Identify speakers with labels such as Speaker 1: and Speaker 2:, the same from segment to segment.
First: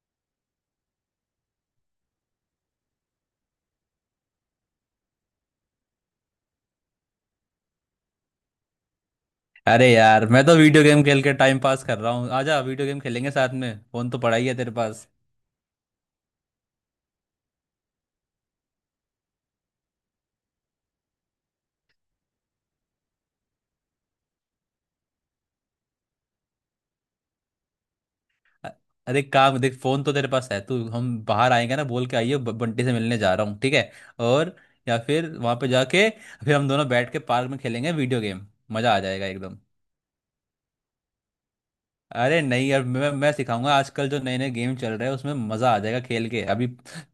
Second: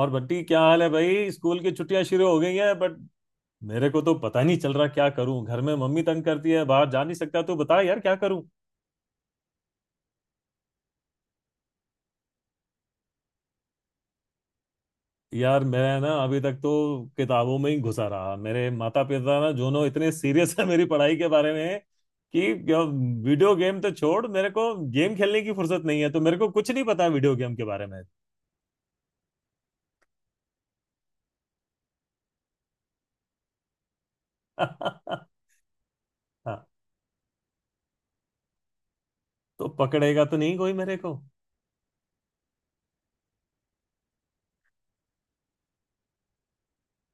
Speaker 1: और बट्टी क्या हाल है भाई। स्कूल की छुट्टियां शुरू हो गई हैं बट मेरे को तो पता नहीं चल रहा क्या करूं। घर में मम्मी तंग करती है, बाहर जा नहीं सकता, तो बता यार क्या करूं।
Speaker 2: अरे यार मैं तो वीडियो गेम खेल के टाइम पास कर रहा हूँ। आजा वीडियो गेम खेलेंगे साथ में, फोन तो पड़ा ही है तेरे पास।
Speaker 1: यार मैं ना अभी तक तो किताबों में ही घुसा रहा। मेरे माता पिता ना दोनों इतने सीरियस है मेरी पढ़ाई के बारे में कि वीडियो गेम तो छोड़, मेरे को गेम खेलने की फुर्सत नहीं है, तो मेरे को कुछ नहीं पता वीडियो गेम के बारे में।
Speaker 2: अ- अरे काम देख, फोन तो तेरे पास है। तू हम बाहर आएंगे ना, बोल के आइयो बंटी से मिलने जा रहा हूँ, ठीक है। और या फिर वहां पे जाके फिर
Speaker 1: हाँ,
Speaker 2: हम दोनों बैठ के पार्क में खेलेंगे वीडियो गेम। मजा आ जाएगा एकदम।
Speaker 1: तो पकड़ेगा तो नहीं कोई मेरे को।
Speaker 2: अरे नहीं यार, मैं सिखाऊंगा। आजकल जो नए नए गेम चल रहे हैं उसमें मजा आ जाएगा खेल के। अभी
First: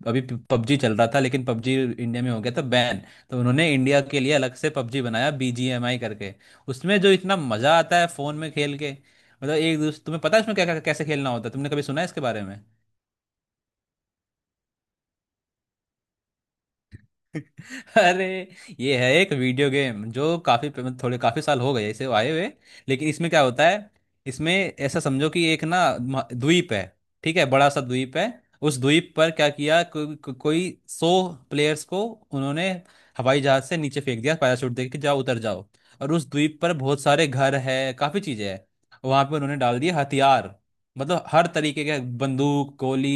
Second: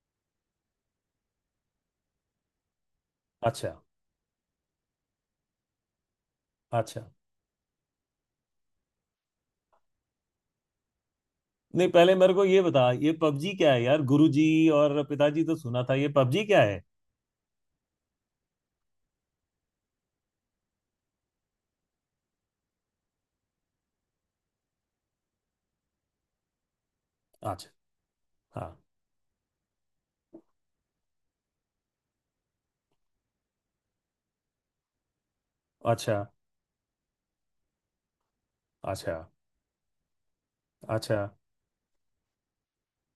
Speaker 2: अभी पबजी चल रहा था, लेकिन पबजी इंडिया में हो गया था बैन। तो
Speaker 1: अच्छा।
Speaker 2: उन्होंने इंडिया के लिए अलग से पबजी बनाया, बीजीएमआई करके। उसमें
Speaker 1: अच्छा।
Speaker 2: जो इतना मजा आता है फोन में खेल के, मतलब एक दूसरे, तुम्हें पता है उसमें क्या क्या- कैसे खेलना होता है? तुमने कभी
Speaker 1: नहीं
Speaker 2: सुना है
Speaker 1: पहले
Speaker 2: इसके
Speaker 1: मेरे
Speaker 2: बारे
Speaker 1: को
Speaker 2: में?
Speaker 1: ये बता, ये पबजी क्या है यार गुरुजी। और पिताजी, तो सुना था ये पबजी क्या है।
Speaker 2: अरे, ये है एक वीडियो गेम जो काफी, थोड़े काफी साल हो गए इसे आए हुए। लेकिन इसमें क्या होता है, इसमें ऐसा समझो कि एक ना द्वीप है। ठीक है,
Speaker 1: अच्छा।
Speaker 2: बड़ा सा द्वीप है।
Speaker 1: हाँ।
Speaker 2: उस द्वीप पर क्या किया, कोई 100 प्लेयर्स को उन्होंने हवाई जहाज से नीचे फेंक दिया, पैराशूट दे के, जाओ उतर जाओ। और
Speaker 1: अच्छा
Speaker 2: उस द्वीप पर बहुत सारे घर है, काफी चीजें हैं।
Speaker 1: अच्छा
Speaker 2: वहां पे उन्होंने डाल दिए हथियार,
Speaker 1: अच्छा
Speaker 2: मतलब हर तरीके के। बंदूक, गोली,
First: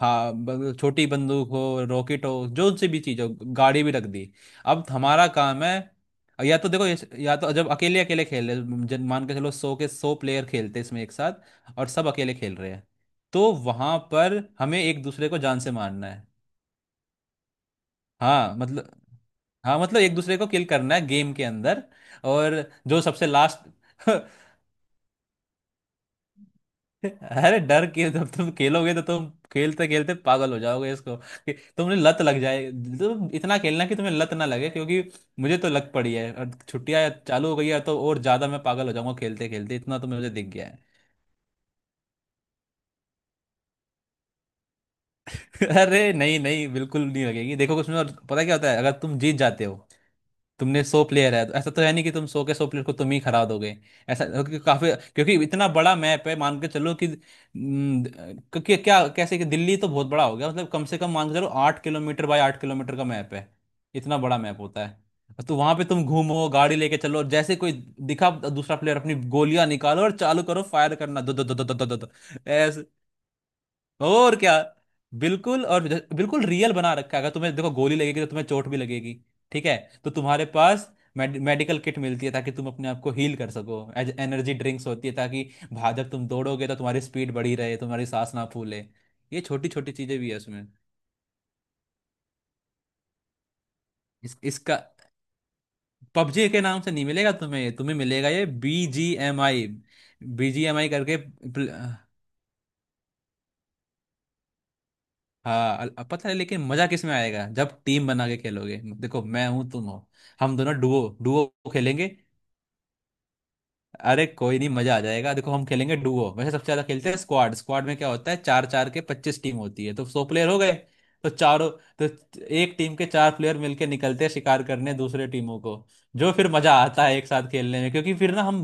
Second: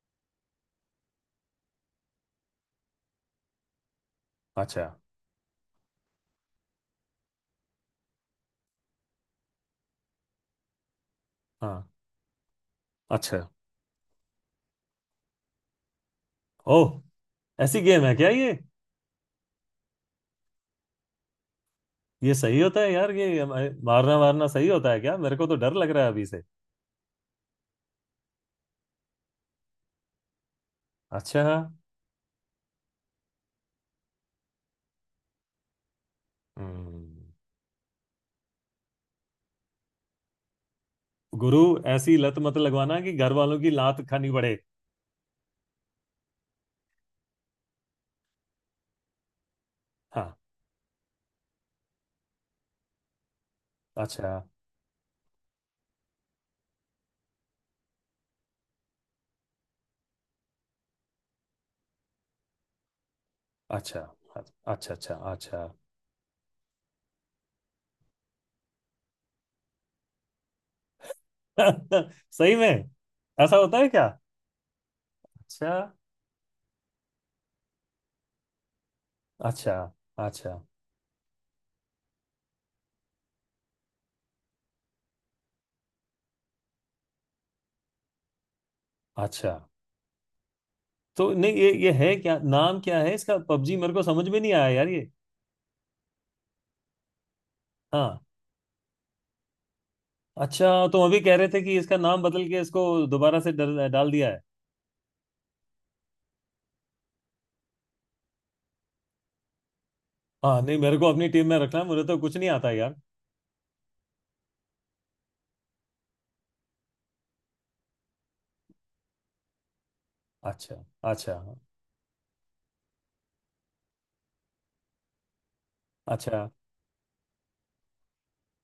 Speaker 2: हाँ, छोटी बंदूक हो, रॉकेट हो, जो सी भी चीज हो। गाड़ी भी रख दी।
Speaker 1: अच्छा।
Speaker 2: अब हमारा काम है, या तो जब अकेले अकेले खेल रहे, जन मान के चलो 100 के 100 प्लेयर खेलते इसमें एक साथ
Speaker 1: हाँ।
Speaker 2: और सब अकेले खेल रहे हैं।
Speaker 1: अच्छा।
Speaker 2: तो वहां पर हमें एक दूसरे को जान से मारना है।
Speaker 1: ओह। ऐसी गेम है क्या ये?
Speaker 2: हाँ मतलब, एक दूसरे को किल करना है गेम के अंदर।
Speaker 1: ये
Speaker 2: और
Speaker 1: सही होता है
Speaker 2: जो
Speaker 1: यार,
Speaker 2: सबसे
Speaker 1: ये
Speaker 2: लास्ट।
Speaker 1: मारना वारना सही होता है क्या? मेरे को तो डर लग रहा है अभी से।
Speaker 2: अरे, डर के जब तुम खेलोगे तो तुम खेलते खेलते पागल हो जाओगे इसको
Speaker 1: अच्छा।
Speaker 2: कि तुमने लत लग जाए। तुम इतना खेलना कि तुम्हें लत ना लगे, क्योंकि मुझे तो लग पड़ी है। और छुट्टियां
Speaker 1: हम्म।
Speaker 2: चालू हो गई है तो और ज्यादा मैं पागल हो जाऊंगा खेलते खेलते, इतना तो मुझे दिख गया है।
Speaker 1: गुरु, ऐसी लत मत लगवाना कि घर वालों की लात खानी पड़े।
Speaker 2: अरे, नहीं नहीं, बिल्कुल नहीं लगेगी। देखो उसमें और पता क्या होता है अगर तुम जीत जाते हो।
Speaker 1: हाँ।
Speaker 2: तुमने 100 प्लेयर है तो ऐसा तो है नहीं कि तुम 100 के 100 प्लेयर को तुम ही हरा दोगे। ऐसा
Speaker 1: अच्छा
Speaker 2: क्योंकि काफी, क्योंकि इतना बड़ा मैप है, मान के चलो कि क्योंकि क्या कैसे कि दिल्ली तो बहुत बड़ा हो गया, मतलब कम से कम मान के चलो 8 किलोमीटर बाय 8 किलोमीटर का मैप है।
Speaker 1: अच्छा
Speaker 2: इतना बड़ा
Speaker 1: अच्छा
Speaker 2: मैप होता
Speaker 1: अच्छा
Speaker 2: है।
Speaker 1: अच्छा
Speaker 2: तो
Speaker 1: अच्छा।
Speaker 2: वहां पे तुम घूमो, गाड़ी लेके चलो, जैसे कोई दिखा दूसरा प्लेयर अपनी गोलियां निकालो और चालू करो फायर करना, दो दो दो दो दो दो दो दो।
Speaker 1: सही में?
Speaker 2: ऐसे।
Speaker 1: ऐसा होता है क्या?
Speaker 2: और क्या, बिल्कुल।
Speaker 1: अच्छा
Speaker 2: और बिल्कुल रियल बना रखा है। अगर तुम्हें देखो गोली लगेगी तो तुम्हें चोट भी लगेगी, ठीक
Speaker 1: अच्छा
Speaker 2: है। तो तुम्हारे
Speaker 1: अच्छा
Speaker 2: पास मेडिकल किट मिलती है ताकि तुम अपने आप को हील कर सको। एज एनर्जी ड्रिंक्स होती है ताकि जब तुम दौड़ोगे तो तुम्हारी स्पीड बढ़ी रहे, तुम्हारी सांस ना फूले। ये
Speaker 1: अच्छा।
Speaker 2: छोटी छोटी चीजें भी है उसमें।
Speaker 1: तो नहीं, ये है, क्या नाम क्या है इसका? पबजी मेरे को समझ में नहीं आया
Speaker 2: इसका
Speaker 1: यार ये।
Speaker 2: पबजी के नाम से नहीं मिलेगा तुम्हें, ये तुम्हें
Speaker 1: हाँ।
Speaker 2: मिलेगा ये B G M I. B G
Speaker 1: अच्छा,
Speaker 2: एम आई
Speaker 1: तो
Speaker 2: करके।
Speaker 1: अभी कह रहे थे कि इसका नाम बदल के इसको दोबारा से डाल दिया है।
Speaker 2: हाँ, अब पता है, लेकिन मजा किस में आएगा जब टीम बना के खेलोगे। देखो मैं हूं तुम हो, हम
Speaker 1: हाँ
Speaker 2: दोनों
Speaker 1: नहीं, मेरे को
Speaker 2: डुओ
Speaker 1: अपनी टीम
Speaker 2: डुओ
Speaker 1: में रखना है, मुझे
Speaker 2: खेलेंगे।
Speaker 1: तो कुछ नहीं आता यार।
Speaker 2: अरे कोई नहीं, मजा आ जाएगा। देखो हम खेलेंगे डुओ, वैसे सबसे ज्यादा खेलते हैं स्क्वाड। स्क्वाड में क्या होता है, 4 4 के 25 टीम होती है तो 100 प्लेयर हो गए।
Speaker 1: अच्छा
Speaker 2: तो
Speaker 1: अच्छा
Speaker 2: चारों, तो एक टीम के 4 प्लेयर मिलके निकलते हैं शिकार करने दूसरे टीमों को। जो फिर
Speaker 1: अच्छा
Speaker 2: मजा आता है एक साथ खेलने में, क्योंकि फिर ना हम,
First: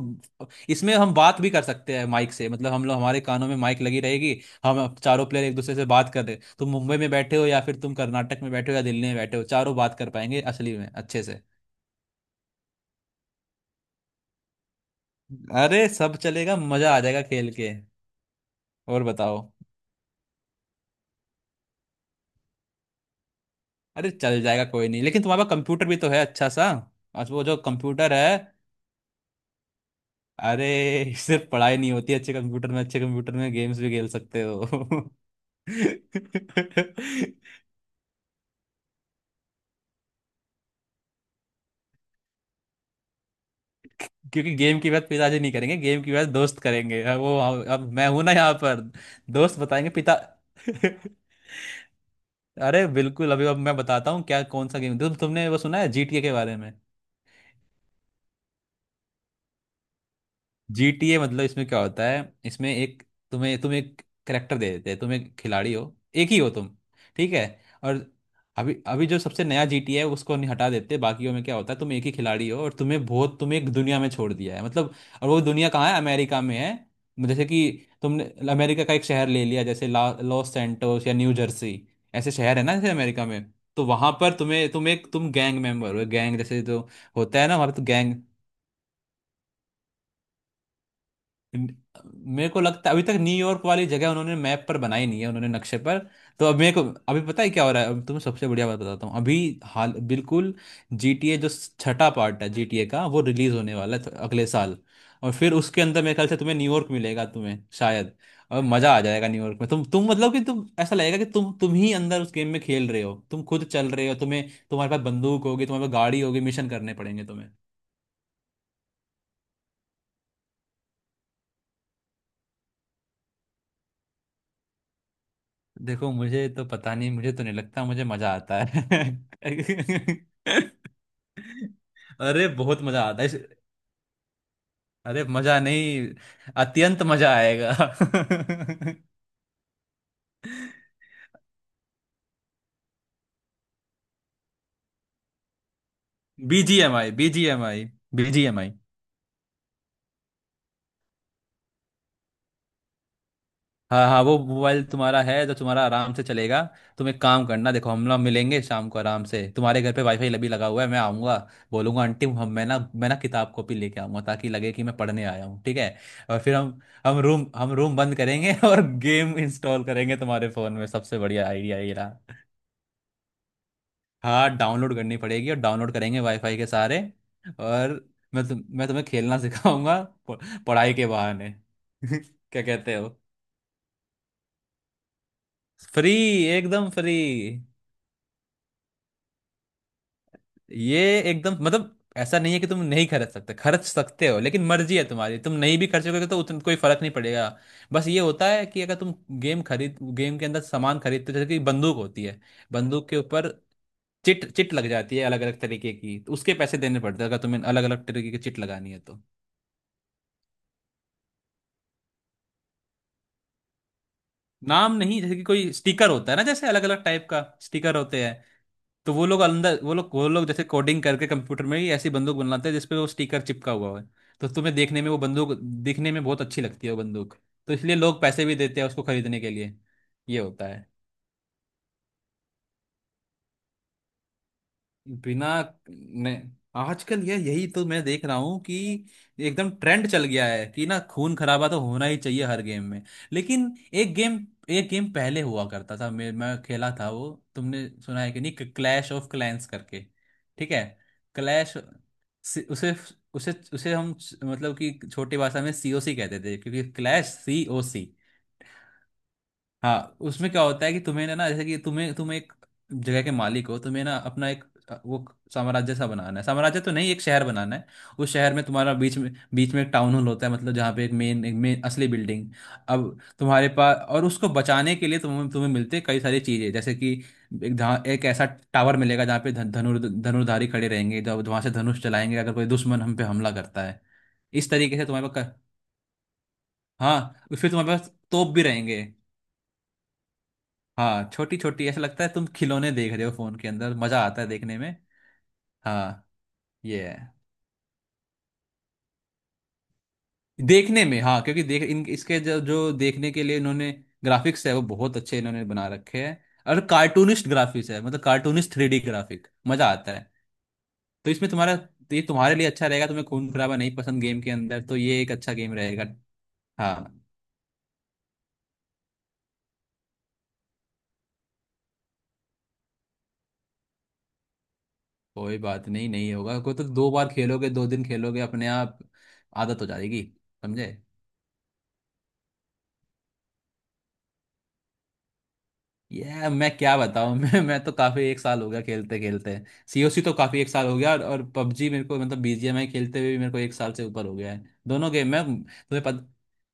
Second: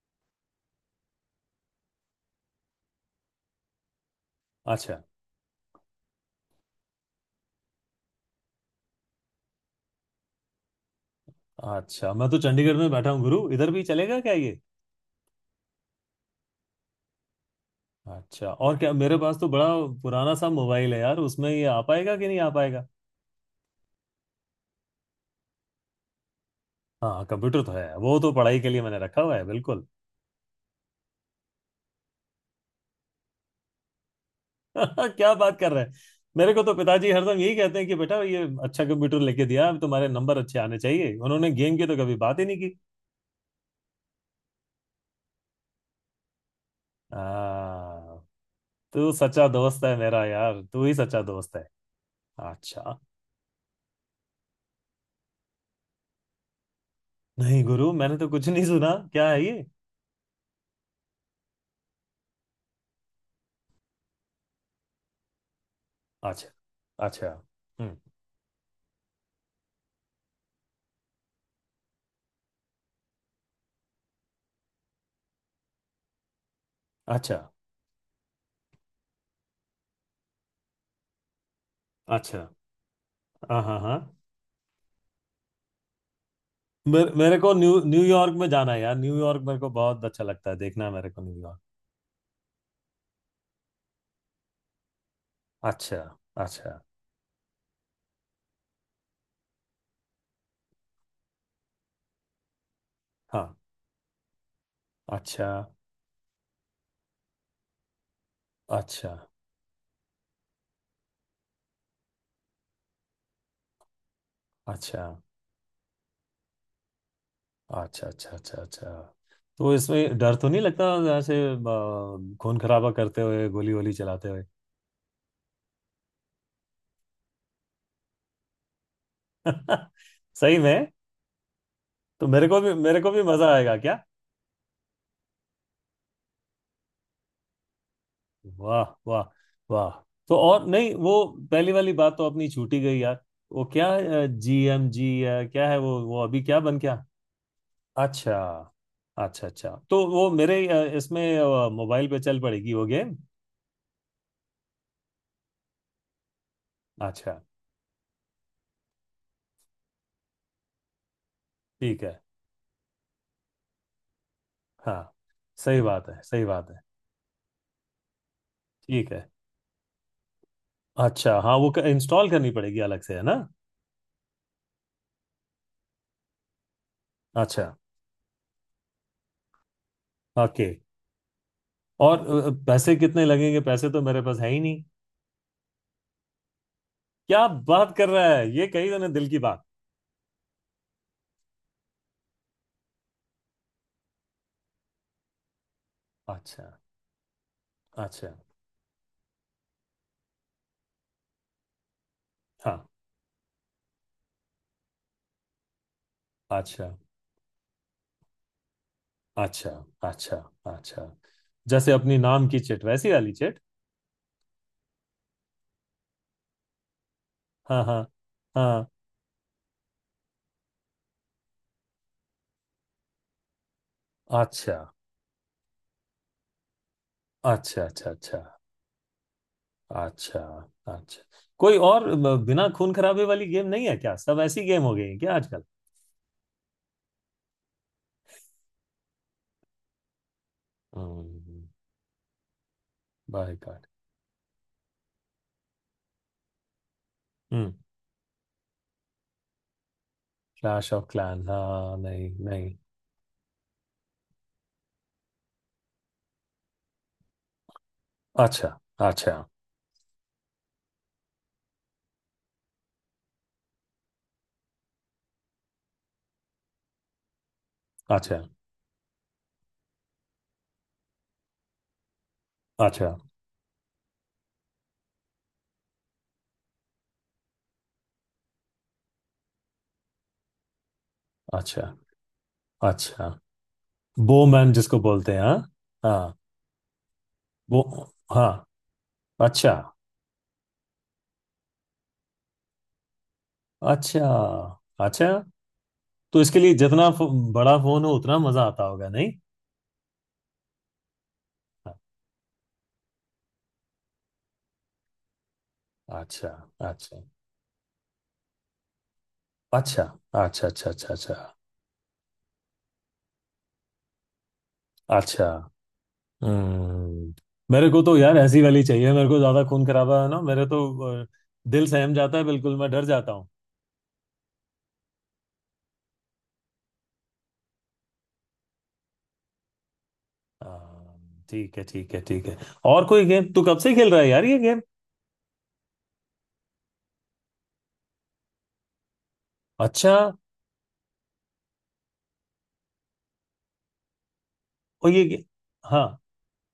Speaker 2: इसमें हम बात भी कर सकते हैं माइक से। मतलब हम लोग, हमारे कानों में माइक लगी रहेगी। हम
Speaker 1: अच्छा
Speaker 2: चारों प्लेयर एक दूसरे से बात कर रहे, तुम मुंबई में बैठे हो या फिर तुम कर्नाटक में बैठे हो या दिल्ली में बैठे हो, चारों बात कर पाएंगे असली में अच्छे से।
Speaker 1: अच्छा। मैं तो चंडीगढ़ में बैठा हूँ गुरु, इधर भी चलेगा क्या ये?
Speaker 2: अरे सब चलेगा, मजा आ जाएगा खेल के।
Speaker 1: अच्छा। और क्या?
Speaker 2: और
Speaker 1: मेरे पास
Speaker 2: बताओ।
Speaker 1: तो बड़ा पुराना सा मोबाइल है यार, उसमें ये आ पाएगा कि नहीं आ पाएगा।
Speaker 2: अरे चल जाएगा कोई नहीं, लेकिन तुम्हारे पास कंप्यूटर भी तो है अच्छा सा।
Speaker 1: हाँ
Speaker 2: आज वो जो
Speaker 1: कंप्यूटर तो है,
Speaker 2: कंप्यूटर
Speaker 1: वो
Speaker 2: है,
Speaker 1: तो पढ़ाई के लिए मैंने रखा हुआ है बिल्कुल।
Speaker 2: अरे सिर्फ पढ़ाई नहीं होती अच्छे कंप्यूटर में, गेम्स भी खेल सकते हो।
Speaker 1: क्या बात कर रहे हैं। मेरे को तो पिताजी हरदम यही कहते हैं कि बेटा ये अच्छा कंप्यूटर लेके दिया, अब तुम्हारे नंबर अच्छे आने चाहिए। उन्होंने गेम की तो कभी बात ही नहीं की।
Speaker 2: क्योंकि गेम की बात पिताजी नहीं करेंगे, गेम की बात दोस्त करेंगे। अब वो, अब मैं
Speaker 1: आ,
Speaker 2: हूं ना यहाँ पर।
Speaker 1: तू सच्चा
Speaker 2: दोस्त
Speaker 1: दोस्त
Speaker 2: बताएंगे
Speaker 1: है
Speaker 2: पिता।
Speaker 1: मेरा यार, तू ही सच्चा दोस्त है।
Speaker 2: अरे
Speaker 1: अच्छा।
Speaker 2: बिल्कुल। अभी अब मैं बताता हूँ क्या कौन सा गेम, तुमने वो सुना है जीटीए के बारे में?
Speaker 1: नहीं गुरु, मैंने तो कुछ नहीं सुना, क्या है ये?
Speaker 2: जीटीए मतलब इसमें क्या होता है, इसमें एक, तुम्हें तुम्हें एक करेक्टर दे देते हैं। तुम एक खिलाड़ी हो, एक ही
Speaker 1: अच्छा
Speaker 2: हो तुम।
Speaker 1: अच्छा।
Speaker 2: ठीक है।
Speaker 1: हम्म।
Speaker 2: और अभी अभी जो सबसे नया जीटीए है उसको नहीं हटा देते। बाकियों में क्या होता है, तुम एक ही खिलाड़ी हो और तुम्हें बहुत, तुम्हें एक दुनिया में छोड़ दिया है मतलब। और वो दुनिया कहाँ है, अमेरिका में है।
Speaker 1: अच्छा
Speaker 2: जैसे कि तुमने अमेरिका का एक शहर ले लिया, जैसे ला लॉस सैंटोस या न्यू जर्सी। ऐसे
Speaker 1: अच्छा।
Speaker 2: शहर है ना जैसे अमेरिका में।
Speaker 1: हाँ हाँ
Speaker 2: तो वहां
Speaker 1: हाँ।
Speaker 2: पर तुम्हें, तुम गैंग मेंबर हो। गैंग जैसे जो
Speaker 1: मेरे
Speaker 2: होता है
Speaker 1: को
Speaker 2: ना वहां पे, तो गैंग।
Speaker 1: न्यूयॉर्क में जाना है यार, न्यूयॉर्क मेरे को बहुत अच्छा लगता है, देखना है मेरे को न्यूयॉर्क।
Speaker 2: मेरे को लगता है अभी तक न्यूयॉर्क वाली जगह उन्होंने मैप पर बनाई नहीं है, उन्होंने नक्शे पर।
Speaker 1: अच्छा
Speaker 2: तो अब
Speaker 1: अच्छा।
Speaker 2: मेरे को, अभी पता है क्या हो रहा है। अब तुम्हें सबसे बढ़िया बात बताता हूँ अभी, हाल बिल्कुल। GTA जो छठा पार्ट है GTA का, वो रिलीज
Speaker 1: हाँ।
Speaker 2: होने वाला है अगले साल। और
Speaker 1: अच्छा
Speaker 2: फिर उसके अंदर मेरे ख्याल से तुम्हें न्यूयॉर्क मिलेगा तुम्हें शायद। और मजा आ
Speaker 1: अच्छा
Speaker 2: जाएगा न्यूयॉर्क में। तुम मतलब कि तुम, ऐसा लगेगा कि तुम ही अंदर उस गेम में खेल रहे हो, तुम खुद चल रहे हो। तुम्हें, तुम्हारे पास
Speaker 1: अच्छा
Speaker 2: बंदूक होगी, तुम्हारे पास गाड़ी होगी, मिशन करने पड़ेंगे तुम्हें।
Speaker 1: अच्छा अच्छा अच्छा अच्छा। तो इसमें डर तो नहीं लगता? ऐसे खून खराबा करते हुए गोली वोली चलाते हुए।
Speaker 2: देखो मुझे तो पता नहीं, मुझे तो नहीं लगता, मुझे मजा आता है।
Speaker 1: सही में? तो
Speaker 2: अरे बहुत
Speaker 1: मेरे
Speaker 2: मजा
Speaker 1: को भी
Speaker 2: आता है
Speaker 1: मजा आएगा क्या?
Speaker 2: अरे मजा नहीं, अत्यंत मजा आएगा।
Speaker 1: वाह वाह। वाह। तो और नहीं वो, पहली वाली बात तो अपनी छूटी गई यार। वो क्या? GMG। क्या है वो अभी क्या बन गया?
Speaker 2: बीजीएमआई, बीजीएमआई,
Speaker 1: अच्छा
Speaker 2: बीजीएमआई।
Speaker 1: अच्छा अच्छा। तो वो मेरे इसमें मोबाइल पे चल पड़ेगी वो गेम।
Speaker 2: हाँ हाँ, वो मोबाइल तुम्हारा है जो तुम्हारा आराम से चलेगा। तुम एक
Speaker 1: अच्छा।
Speaker 2: काम करना, देखो हम लोग मिलेंगे शाम को आराम से तुम्हारे घर पे। वाईफाई लबी लगा हुआ है, मैं आऊँगा।
Speaker 1: ठीक
Speaker 2: बोलूँगा
Speaker 1: है।
Speaker 2: आंटी, हम मैं ना किताब कॉपी लेके आऊँगा ताकि लगे कि मैं
Speaker 1: हाँ
Speaker 2: पढ़ने आया हूँ, ठीक
Speaker 1: सही
Speaker 2: है।
Speaker 1: बात है
Speaker 2: और
Speaker 1: सही
Speaker 2: फिर
Speaker 1: बात
Speaker 2: हम,
Speaker 1: है।
Speaker 2: हम रूम बंद करेंगे और
Speaker 1: ठीक है।
Speaker 2: गेम इंस्टॉल करेंगे तुम्हारे फ़ोन में। सबसे
Speaker 1: अच्छा
Speaker 2: बढ़िया
Speaker 1: हाँ, वो
Speaker 2: आइडिया ये
Speaker 1: इंस्टॉल
Speaker 2: रहा।
Speaker 1: करनी पड़ेगी अलग से है ना?
Speaker 2: हाँ डाउनलोड करनी पड़ेगी, और डाउनलोड करेंगे वाईफाई के सहारे।
Speaker 1: अच्छा।
Speaker 2: और मैं तुम्हें खेलना सिखाऊंगा, प-
Speaker 1: ओके।
Speaker 2: पढ़ाई के बहाने।
Speaker 1: और
Speaker 2: क्या कहते
Speaker 1: पैसे
Speaker 2: हो।
Speaker 1: कितने लगेंगे? पैसे तो मेरे पास है ही नहीं।
Speaker 2: फ्री, एकदम फ्री।
Speaker 1: क्या बात कर रहा है ये, कही तूने दिल की बात।
Speaker 2: ये एकदम, मतलब ऐसा नहीं है कि तुम नहीं खरीद सकते, खर्च सकते हो। लेकिन मर्जी है तुम्हारी, तुम नहीं भी खर्चोगे तो उतना
Speaker 1: अच्छा
Speaker 2: कोई फर्क नहीं पड़ेगा। बस ये
Speaker 1: अच्छा।
Speaker 2: होता है कि अगर तुम गेम खरीद, गेम के अंदर सामान खरीदते हो जैसे कि बंदूक होती है।
Speaker 1: हाँ।
Speaker 2: बंदूक के ऊपर चिट चिट लग जाती है अलग अलग तरीके की, तो उसके पैसे
Speaker 1: अच्छा
Speaker 2: देने पड़ते हैं अगर तुम्हें अलग अलग तरीके की चिट लगानी है तो।
Speaker 1: अच्छा अच्छा अच्छा। जैसे अपनी नाम की चिट, वैसी वाली चिट।
Speaker 2: नाम नहीं, जैसे कि कोई स्टिकर होता है ना, जैसे अलग अलग टाइप का
Speaker 1: हाँ
Speaker 2: स्टिकर
Speaker 1: हाँ।
Speaker 2: होते हैं।
Speaker 1: हाँ।
Speaker 2: तो वो लोग अंदर वो लोग जैसे कोडिंग करके कंप्यूटर में ही ऐसी बंदूक बनाते हैं जिसपे वो स्टिकर चिपका हुआ है। तो तुम्हें
Speaker 1: अच्छा
Speaker 2: देखने में वो बंदूक दिखने में बहुत अच्छी लगती है वो बंदूक। तो
Speaker 1: अच्छा
Speaker 2: इसलिए
Speaker 1: अच्छा
Speaker 2: लोग
Speaker 1: अच्छा
Speaker 2: पैसे भी देते हैं उसको खरीदने के लिए।
Speaker 1: अच्छा
Speaker 2: ये होता है।
Speaker 1: अच्छा। कोई और बिना खून खराबे वाली गेम नहीं है क्या? सब ऐसी गेम हो गई है क्या
Speaker 2: बिना
Speaker 1: आजकल?
Speaker 2: ने आजकल ये यही तो मैं देख रहा हूँ कि एकदम ट्रेंड चल गया है कि ना, खून
Speaker 1: हम्म।
Speaker 2: खराबा तो होना ही चाहिए हर गेम में।
Speaker 1: बाय
Speaker 2: लेकिन
Speaker 1: गॉड।
Speaker 2: एक गेम, पहले हुआ करता था, मैं खेला था वो।
Speaker 1: हम्म।
Speaker 2: तुमने सुना है कि नहीं, क्लैश ऑफ क्लैंस करके? ठीक है।
Speaker 1: Clash of Clan.
Speaker 2: क्लैश,
Speaker 1: हाँ नहीं नहीं।
Speaker 2: उसे उसे उसे हम मतलब कि छोटी भाषा में सीओसी कहते थे, क्योंकि क्लैश, सीओसी।
Speaker 1: अच्छा अच्छा
Speaker 2: हाँ, उसमें क्या होता है कि तुम्हें ना ना, जैसे कि तुम्हें तुम एक जगह के मालिक हो, तुम्हें ना अपना एक वो साम्राज्य सा बनाना है, साम्राज्य तो नहीं एक शहर बनाना है। उस
Speaker 1: अच्छा
Speaker 2: शहर में तुम्हारा बीच में एक टाउन हॉल होता है, मतलब जहाँ पे एक मेन असली बिल्डिंग।
Speaker 1: अच्छा
Speaker 2: अब तुम्हारे पास और उसको बचाने के लिए तुम्हें तुम्हें मिलते हैं कई सारी चीजें, जैसे कि एक जहाँ एक ऐसा टावर मिलेगा जहाँ पे धनुर्धारी खड़े रहेंगे। जब वहां से
Speaker 1: अच्छा
Speaker 2: धनुष चलाएंगे अगर कोई दुश्मन हम पे
Speaker 1: अच्छा।
Speaker 2: हमला करता है। इस
Speaker 1: बोमैन
Speaker 2: तरीके
Speaker 1: जिसको
Speaker 2: से तुम्हारे
Speaker 1: बोलते हैं,
Speaker 2: पास
Speaker 1: हाँ। हाँ।
Speaker 2: हाँ, फिर तुम्हारे पास
Speaker 1: वो। हाँ।
Speaker 2: तोप भी रहेंगे।
Speaker 1: अच्छा
Speaker 2: हाँ छोटी छोटी, ऐसा लगता है तुम खिलौने देख रहे हो फोन के अंदर, मजा
Speaker 1: अच्छा
Speaker 2: आता है देखने में।
Speaker 1: अच्छा।
Speaker 2: हाँ,
Speaker 1: तो इसके लिए
Speaker 2: ये
Speaker 1: जितना
Speaker 2: है।
Speaker 1: बड़ा फोन हो उतना मजा आता होगा नहीं?
Speaker 2: देखने में हाँ, क्योंकि देख
Speaker 1: हाँ,
Speaker 2: इन इसके जो जो देखने के लिए इन्होंने, ग्राफिक्स है वो बहुत अच्छे इन्होंने बना रखे हैं।
Speaker 1: अच्छा
Speaker 2: और
Speaker 1: अच्छा
Speaker 2: कार्टूनिस्ट ग्राफिक्स है मतलब, कार्टूनिस्ट थ्री डी ग्राफिक, मजा
Speaker 1: अच्छा
Speaker 2: आता है।
Speaker 1: अच्छा अच्छा अच्छा
Speaker 2: तो
Speaker 1: अच्छा
Speaker 2: इसमें तुम्हारा तो ये तुम्हारे लिए अच्छा रहेगा, तुम्हें खून खराबा नहीं पसंद गेम के अंदर, तो ये एक
Speaker 1: अच्छा।
Speaker 2: अच्छा गेम रहेगा। हाँ।
Speaker 1: हम्म। मेरे को तो यार ऐसी वाली चाहिए, मेरे को ज्यादा खून खराबा है ना मेरे तो अ, दिल सहम जाता है बिल्कुल, मैं डर जाता हूँ।
Speaker 2: कोई बात नहीं, नहीं होगा कोई। तो दो बार खेलोगे, दो दिन खेलोगे, अपने आप आदत हो जाएगी। समझे।
Speaker 1: हाँ, ठीक है ठीक है ठीक है। और कोई गेम तू कब से खेल रहा है यार ये गेम?
Speaker 2: ये मैं क्या बताऊं, मैं तो काफी एक साल हो गया खेलते खेलते।
Speaker 1: अच्छा।
Speaker 2: सीओसी तो काफी एक साल हो गया, और पबजी मेरे को मतलब बीजीएमआई खेलते हुए भी मेरे को एक साल से ऊपर हो गया है
Speaker 1: और
Speaker 2: दोनों गेम, मैं तुम्हें
Speaker 1: हाँ।
Speaker 2: पता।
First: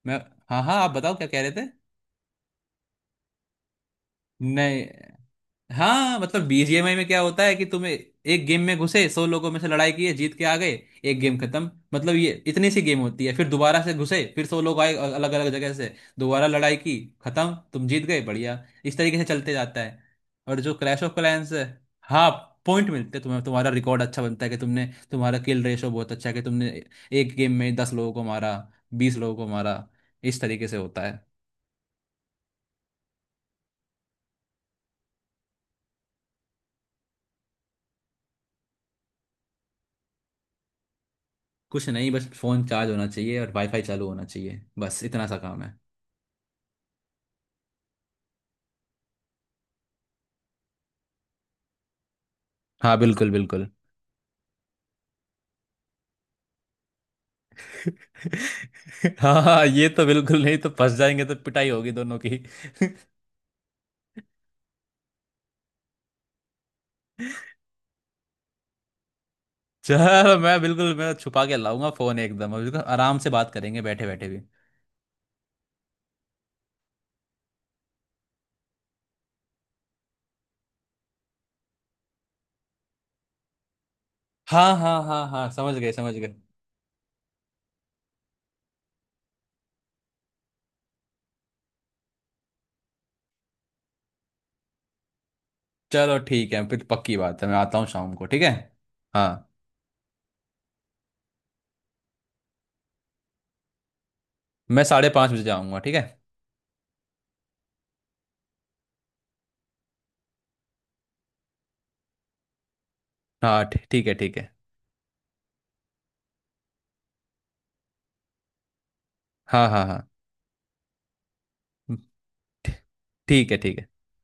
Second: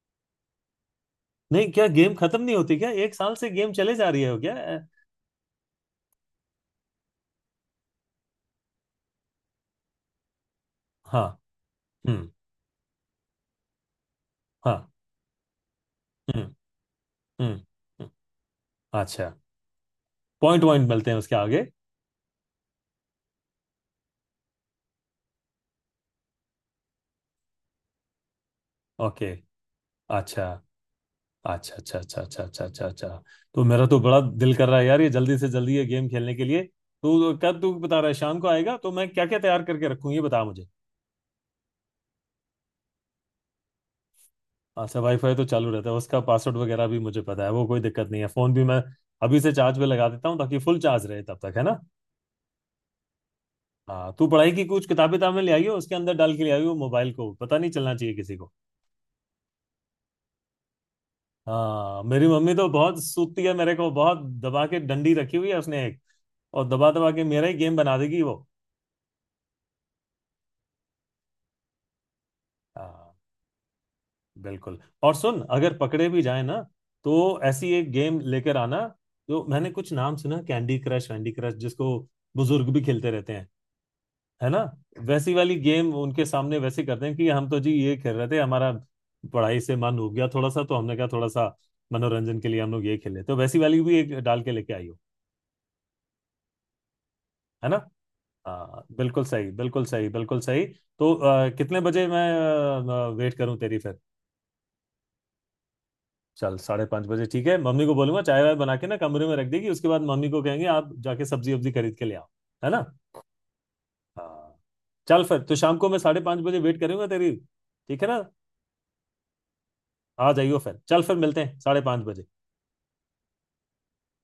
Speaker 2: मैं, हाँ हाँ, आप बताओ क्या कह रहे थे।
Speaker 1: नहीं क्या गेम खत्म नहीं होती क्या? एक साल से गेम चले जा रही है क्या
Speaker 2: नहीं, हाँ मतलब बीजीएमआई में क्या होता है कि तुम एक गेम में घुसे, 100 लोगों में से लड़ाई की है, जीत के आ गए, एक
Speaker 1: हाँ।
Speaker 2: गेम खत्म। मतलब
Speaker 1: हम्म।
Speaker 2: ये इतनी सी गेम होती है। फिर दोबारा से घुसे, फिर सौ
Speaker 1: हाँ।
Speaker 2: लोग आए अलग अलग जगह से,
Speaker 1: हम्म।
Speaker 2: दोबारा लड़ाई की,
Speaker 1: हम्म।
Speaker 2: खत्म, तुम जीत
Speaker 1: हम्म,
Speaker 2: गए, बढ़िया। इस तरीके से
Speaker 1: अच्छा।
Speaker 2: चलते जाता है। और
Speaker 1: पॉइंट
Speaker 2: जो
Speaker 1: पॉइंट
Speaker 2: क्लैश
Speaker 1: मिलते
Speaker 2: ऑफ
Speaker 1: हैं उसके
Speaker 2: क्लैंस है,
Speaker 1: आगे?
Speaker 2: हाँ, पॉइंट मिलते हैं तुम्हें, तुम्हारा रिकॉर्ड अच्छा बनता है कि तुमने, तुम्हारा किल रेशो बहुत अच्छा है कि तुमने एक गेम में 10 लोगों को मारा, बीस
Speaker 1: ओके।
Speaker 2: लोगों को मारा। इस
Speaker 1: अच्छा
Speaker 2: तरीके से होता है।
Speaker 1: अच्छा अच्छा अच्छा अच्छा अच्छा अच्छा अच्छा। तो मेरा तो बड़ा दिल कर रहा है यार ये जल्दी से जल्दी ये गेम खेलने के लिए। तू कब, तू बता रहा है शाम को आएगा, तो मैं क्या क्या तैयार करके रखूँ ये बता मुझे।
Speaker 2: कुछ नहीं, बस फोन चार्ज होना चाहिए और वाईफाई चालू होना चाहिए,
Speaker 1: अच्छा
Speaker 2: बस इतना
Speaker 1: वाईफाई
Speaker 2: सा
Speaker 1: तो
Speaker 2: काम
Speaker 1: चालू
Speaker 2: है।
Speaker 1: रहता है, उसका पासवर्ड वगैरह भी मुझे पता है, वो कोई दिक्कत नहीं है। फोन भी मैं अभी से चार्ज पे लगा देता हूँ ताकि फुल चार्ज रहे तब तक, है ना।
Speaker 2: हाँ बिल्कुल, बिल्कुल।
Speaker 1: हाँ तू पढ़ाई की कुछ किताबें ताबें ले आई हो, उसके अंदर डाल के ले आई हो मोबाइल को, पता नहीं चलना चाहिए किसी को।
Speaker 2: हाँ हाँ, ये तो बिल्कुल नहीं, तो फंस जाएंगे तो पिटाई होगी
Speaker 1: हाँ
Speaker 2: दोनों
Speaker 1: मेरी
Speaker 2: की।
Speaker 1: मम्मी तो बहुत सूती है, मेरे को बहुत दबा के डंडी रखी हुई है उसने एक, और दबा दबा के मेरा ही गेम बना देगी वो।
Speaker 2: चल, मैं छुपा के लाऊंगा फोन एकदम। अभी तो
Speaker 1: हाँ
Speaker 2: आराम से बात करेंगे बैठे बैठे भी।
Speaker 1: बिल्कुल। और सुन, अगर पकड़े भी जाए ना, तो ऐसी एक गेम लेकर आना, जो मैंने कुछ नाम सुना, कैंडी क्रश वैंडी क्रश जिसको बुजुर्ग भी खेलते रहते हैं, है ना?
Speaker 2: हाँ हाँ हाँ
Speaker 1: वैसी
Speaker 2: हाँ,
Speaker 1: वाली
Speaker 2: समझ
Speaker 1: गेम
Speaker 2: गए, समझ
Speaker 1: उनके
Speaker 2: गए।
Speaker 1: सामने वैसे करते हैं कि हम तो जी ये खेल रहे थे, हमारा पढ़ाई से मन हो गया थोड़ा सा, तो हमने कहा थोड़ा सा मनोरंजन के लिए हम लोग ये खेले। तो वैसी वाली भी एक डाल के लेके आई हो,
Speaker 2: चलो ठीक है, फिर पक्की बात है, मैं
Speaker 1: है ना?
Speaker 2: आता हूँ शाम को, ठीक है।
Speaker 1: हाँ बिल्कुल
Speaker 2: हाँ,
Speaker 1: सही, बिल्कुल सही, बिल्कुल सही। तो कितने बजे मैं वेट करूं तेरी फिर?
Speaker 2: मैं 5:30 बजे जाऊँगा, ठीक है।
Speaker 1: चल 5:30 बजे ठीक है। मम्मी को बोलूंगा चाय वाय बना के ना कमरे में रख देगी, उसके बाद मम्मी को कहेंगे आप जाके सब्जी वब्जी खरीद के ले आओ, है ना?
Speaker 2: हाँ ठीक है, ठीक है।
Speaker 1: हाँ। चल फिर तो शाम को मैं 5:30 बजे वेट करूंगा तेरी। ठीक है ना?
Speaker 2: हाँ हाँ हाँ,
Speaker 1: आ जाइयो फिर, चल फिर मिलते हैं 5:30 बजे।
Speaker 2: ठीक है, ठीक है।